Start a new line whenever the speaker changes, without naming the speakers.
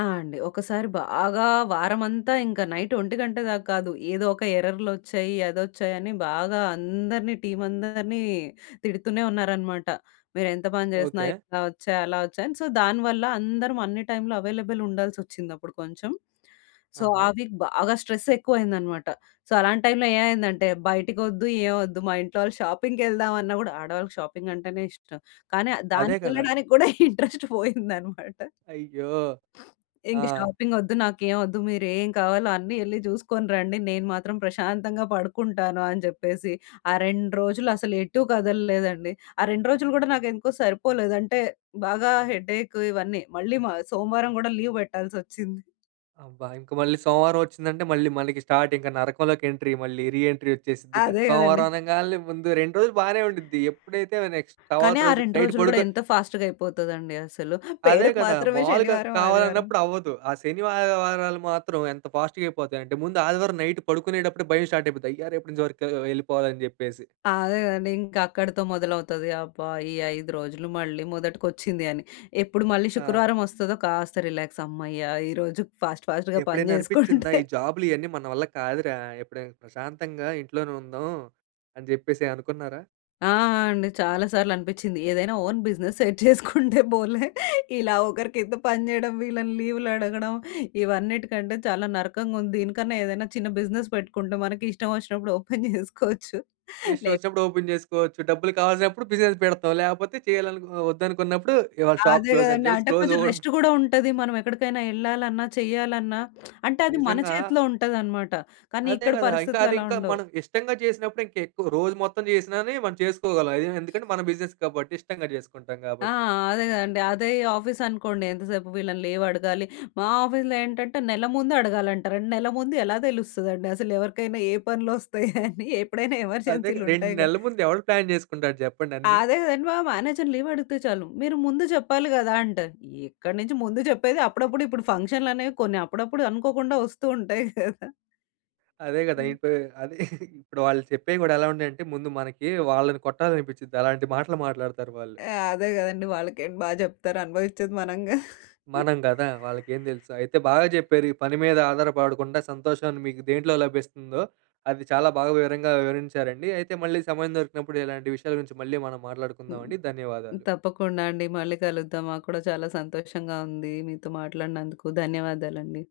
ఆ! అండి. ఒకసారి బాగా వారమంతా ఇంక నైట్ ఒంటి గంట దాకా గాదు. ఏదోక ఎర్రర్లొచ్చాయి అదోచ్చాయని బాగా అందరిని టీమ్ అందరిని తిడుతూనే ఉన్నారనమాట. మీరేంత పని చేసినా
ఓకే.
ఇట్లా ఒచ్చాయి, అలా ఒచ్చాయని సో దానివల్ల అందరం అన్ని టైమ్‌లో అవైలబుల్ ఉండాల్సొచ్చింది అప్పుడు కొంచెం. సో ఆ
ఆహా!
వీక్ బాగా స్ట్రెస్ ఎక్కువ అయిందన్నమాట. సో అలాంటైమ్‌లో ఏమైందంటే బయటికొద్దు, ఏమొద్దు. మా ఇంట్లో వాళ్ళు షాపింగ్‌కేళ్దామన్నా గూడా ఆడవాళ్ళకి షాపింగ్ అంటేనే ఇష్టం. కానీ అద్
అదే గదా!
దానికేళ్ళడానికి గూడా ఇంట్రెస్ట్ పోయిందన్నమాట.
అయ్యో! ఆ!
ఇంక షాపింగ్ ఒద్దు, నాకేం ఒద్దు. మీరేం కావాలో అన్నీ యెళ్లి జూసుకొని రండి. నేను మాత్రం ప్రశాంతంగా పడుకుంటాను. అని చెప్పేసి ఆ 2 రోజులు అసలు ఎటూ గదలలేదండి. ఆ 2 రోజులు గూడా నాకేందుకో సరిపోలేదు. అంటే బాగా హెడేక్ ఇవన్నీ మళ్ళీ మ సోమవారం గూడా లీవ్ పెట్టాల్సొచ్చింది.
అబ్బా! ఇంక మళ్ళీ సోమవారం ఒచ్చిందంటే మళ్ళీ మనకి స్టార్ట్ ఇంకా నరకంలోకి ఎంట్రీ. మళ్ళి రీ ఎంట్రీ ఒచ్చేసిద్దిగా.
అదే గదండీ.
సోమవారం అనంగాల్నే ముందు 2 రోజులు బానే ఉండుద్ది. ఎప్పుడైతే నెక్స్ట్ తరువాత
కానీ ఆ
రోజు
2
నైట్
రోజులు గూడా
పడుకొ
ఎంత ఫాస్ట్‌గా అయిపోతదండి అసలు.
అదే
పేరుకు
గదా!
మాత్రమే
మాములుగా
శనివారం, ఆదివారం.
కావాలన్నప్పుడు అవ్వదు. ఆ శని వా ఆదివారాలు మాత్రం ఎంత ఫాస్ట్‌గా అయిపోతాయంటే, ముందు ఆదివారం నైట్ పడుకునేటప్పుడే భయం స్టార్ట్ అయిపోద్ది. అయ్యా! రేపన్నుంచి వర్క్ ఎళ్ళిపోవాలి జేప్పేసి.
అదే గదండి. ఇంకక్కడితో మొదలవుతది. అబ్బా! ఈ 5 రోజులు మళ్ళీ మొదటికొచ్చింది అని. ఎప్పుడు మళ్ళీ
ఆ!
శుక్రవారం ఒస్తదో కాస్త రిలాక్స్ హమ్మయ్య! ఈరోజు ఫాస్ట్ ఫాస్ట్‌గా పని
ఎప్పుడైనా అనిపిచ్చిందా?
జేసుకుంటే
ఈ జాబ్‌లియన్నీ మన వల్ల కాదురా! ఎప్పుడైనా ప్రశాంతంగా ఇంట్లోనే ఉందాం. అని జేప్పేసి అనుకున్నారా?
ఆ! అండి. చాలా సార్లనిపిచ్చింది. ఏదైనా ఓన్ బిజినెస్ సెట్ జేసుకుంటే పోలే. ఇలా ఒకరి కింద పని జేయడం వీళ్ళని లీవులడగడం, ఇవన్నిటికంటే చాలా నరకంగుంది. దీనికన్నా ఏదైనా చిన్న బిజినెస్ పెట్టుకుంటే మనకిష్టం ఒచ్చినప్పుడు ఓపెన్ చేసుకోవచ్చు.
ఇష్టం
లే
ఒచ్చినప్పుడు ఓపెన్ జేసుకోవచ్చు. డబ్బులు కావాల్సినప్పుడు బిజినెస్ పెడతాం. లేపోతే చేయాలనుకున ఒద్దనుకున్నప్పుడు ఇవాళ షాప్
అదే
క్లోజ్ అని
గదండీ.
చెప్పేసి
అంటే
క్లోస్
కొంచెం రెస్ట్
[unintelligible]
గూడా ఉంటది. మనమేక్కడికైనా ఎళ్ళాలన్నా, చెయ్యాలన్నా అంటే అది మన
నిజంగా
చేతిలో ఉంటదనమాట. కానీ
అదే
ఇక్కడ
గదా! ఇంకా
పరిస్థితులు అలా
అదింకా
ఉండవు.
మనం ఇష్టంగా జేసినప్పుడే ఇంకెక్కువ రోజు మొత్తం జేసినానే మనం చేసుకోగలం. అయే ఎందుకంటే మన బిజినెస్ గాబట్టి, ఇష్టంగా చేసుకుంటాం
ఆ!
గాబట్టి.
అదే గదండి. అదే ఆఫీస్ అనుకోండి ఎంతసేపు వీళ్ళని లీవడగాలి. మా ఆఫీస్‌లో ఏంటంటే నెల ముందే అడగాలంటా. రెన్నెల్ల ముండు ఎలా తెలుస్తదండి. అసలెవరికైనా ఏ పనులోస్తాయని? ఎప్పుడైనా
అదేగా!
ఎమర్జెన్సీలు
2
ఉంటాయిగా.
నెలల ముందు ఎవడు ప్లాన్ చేసుకుంటాడు చెప్పండన్ని?
అదే గదండి మా మానేజర్ లీవడిగితే జాలు మీరు ముందు చెప్పాలి గదా! అంటారు. ఎక్కడి నుంచి ముందు జేప్పేది అప్పుడప్పుడు ఇపుడు ఫంక్షన్లనేవి కొన్ని అప్పుడప్పుడు అనుకోకుండా ఒస్తు ఉంటాయి గదా!
అదే గదా! ఇప్పు అది ఇప్పుడు వాళ్ళు చెప్పేవి గూడా ఎలా ఉన్నాయంటే ముందు మనకి వాళ్ళని కొట్టాలనిపించిద్ది అలాంటి మాటలు మాట్లాడతారు వాళ్ళు.
ఎ అదే గదండీ. వాళ్ళకేంటి బా జేప్తారు అనుభవించేది మనంగా.
మనం గదా! వాళ్ళకేందెలుసు. అయితే బాగా చెప్పారు ఈ పని మీద ఆధారపడకుండా సంతోషాన్ని మీకు దేంట్లో లభిస్తుందో, అది చాలా బాగా వివరంగా వివరించారండి. అయితే మళ్ళీ సమయం దొరికినప్పుడు ఇలాంటి విషయాల గురించి మళ్ళీ మనం
హ్మ్.
మాట్లాడుకుందామండి. ధన్యవాదాలు.
తప్పకుండా అండి. మళ్ళీ కలుద్దాం. మాకు కూడా చాలా సంతోషంగా ఉంది మీతో మాట్లాడినందుకు. ధన్యవాదాలండి.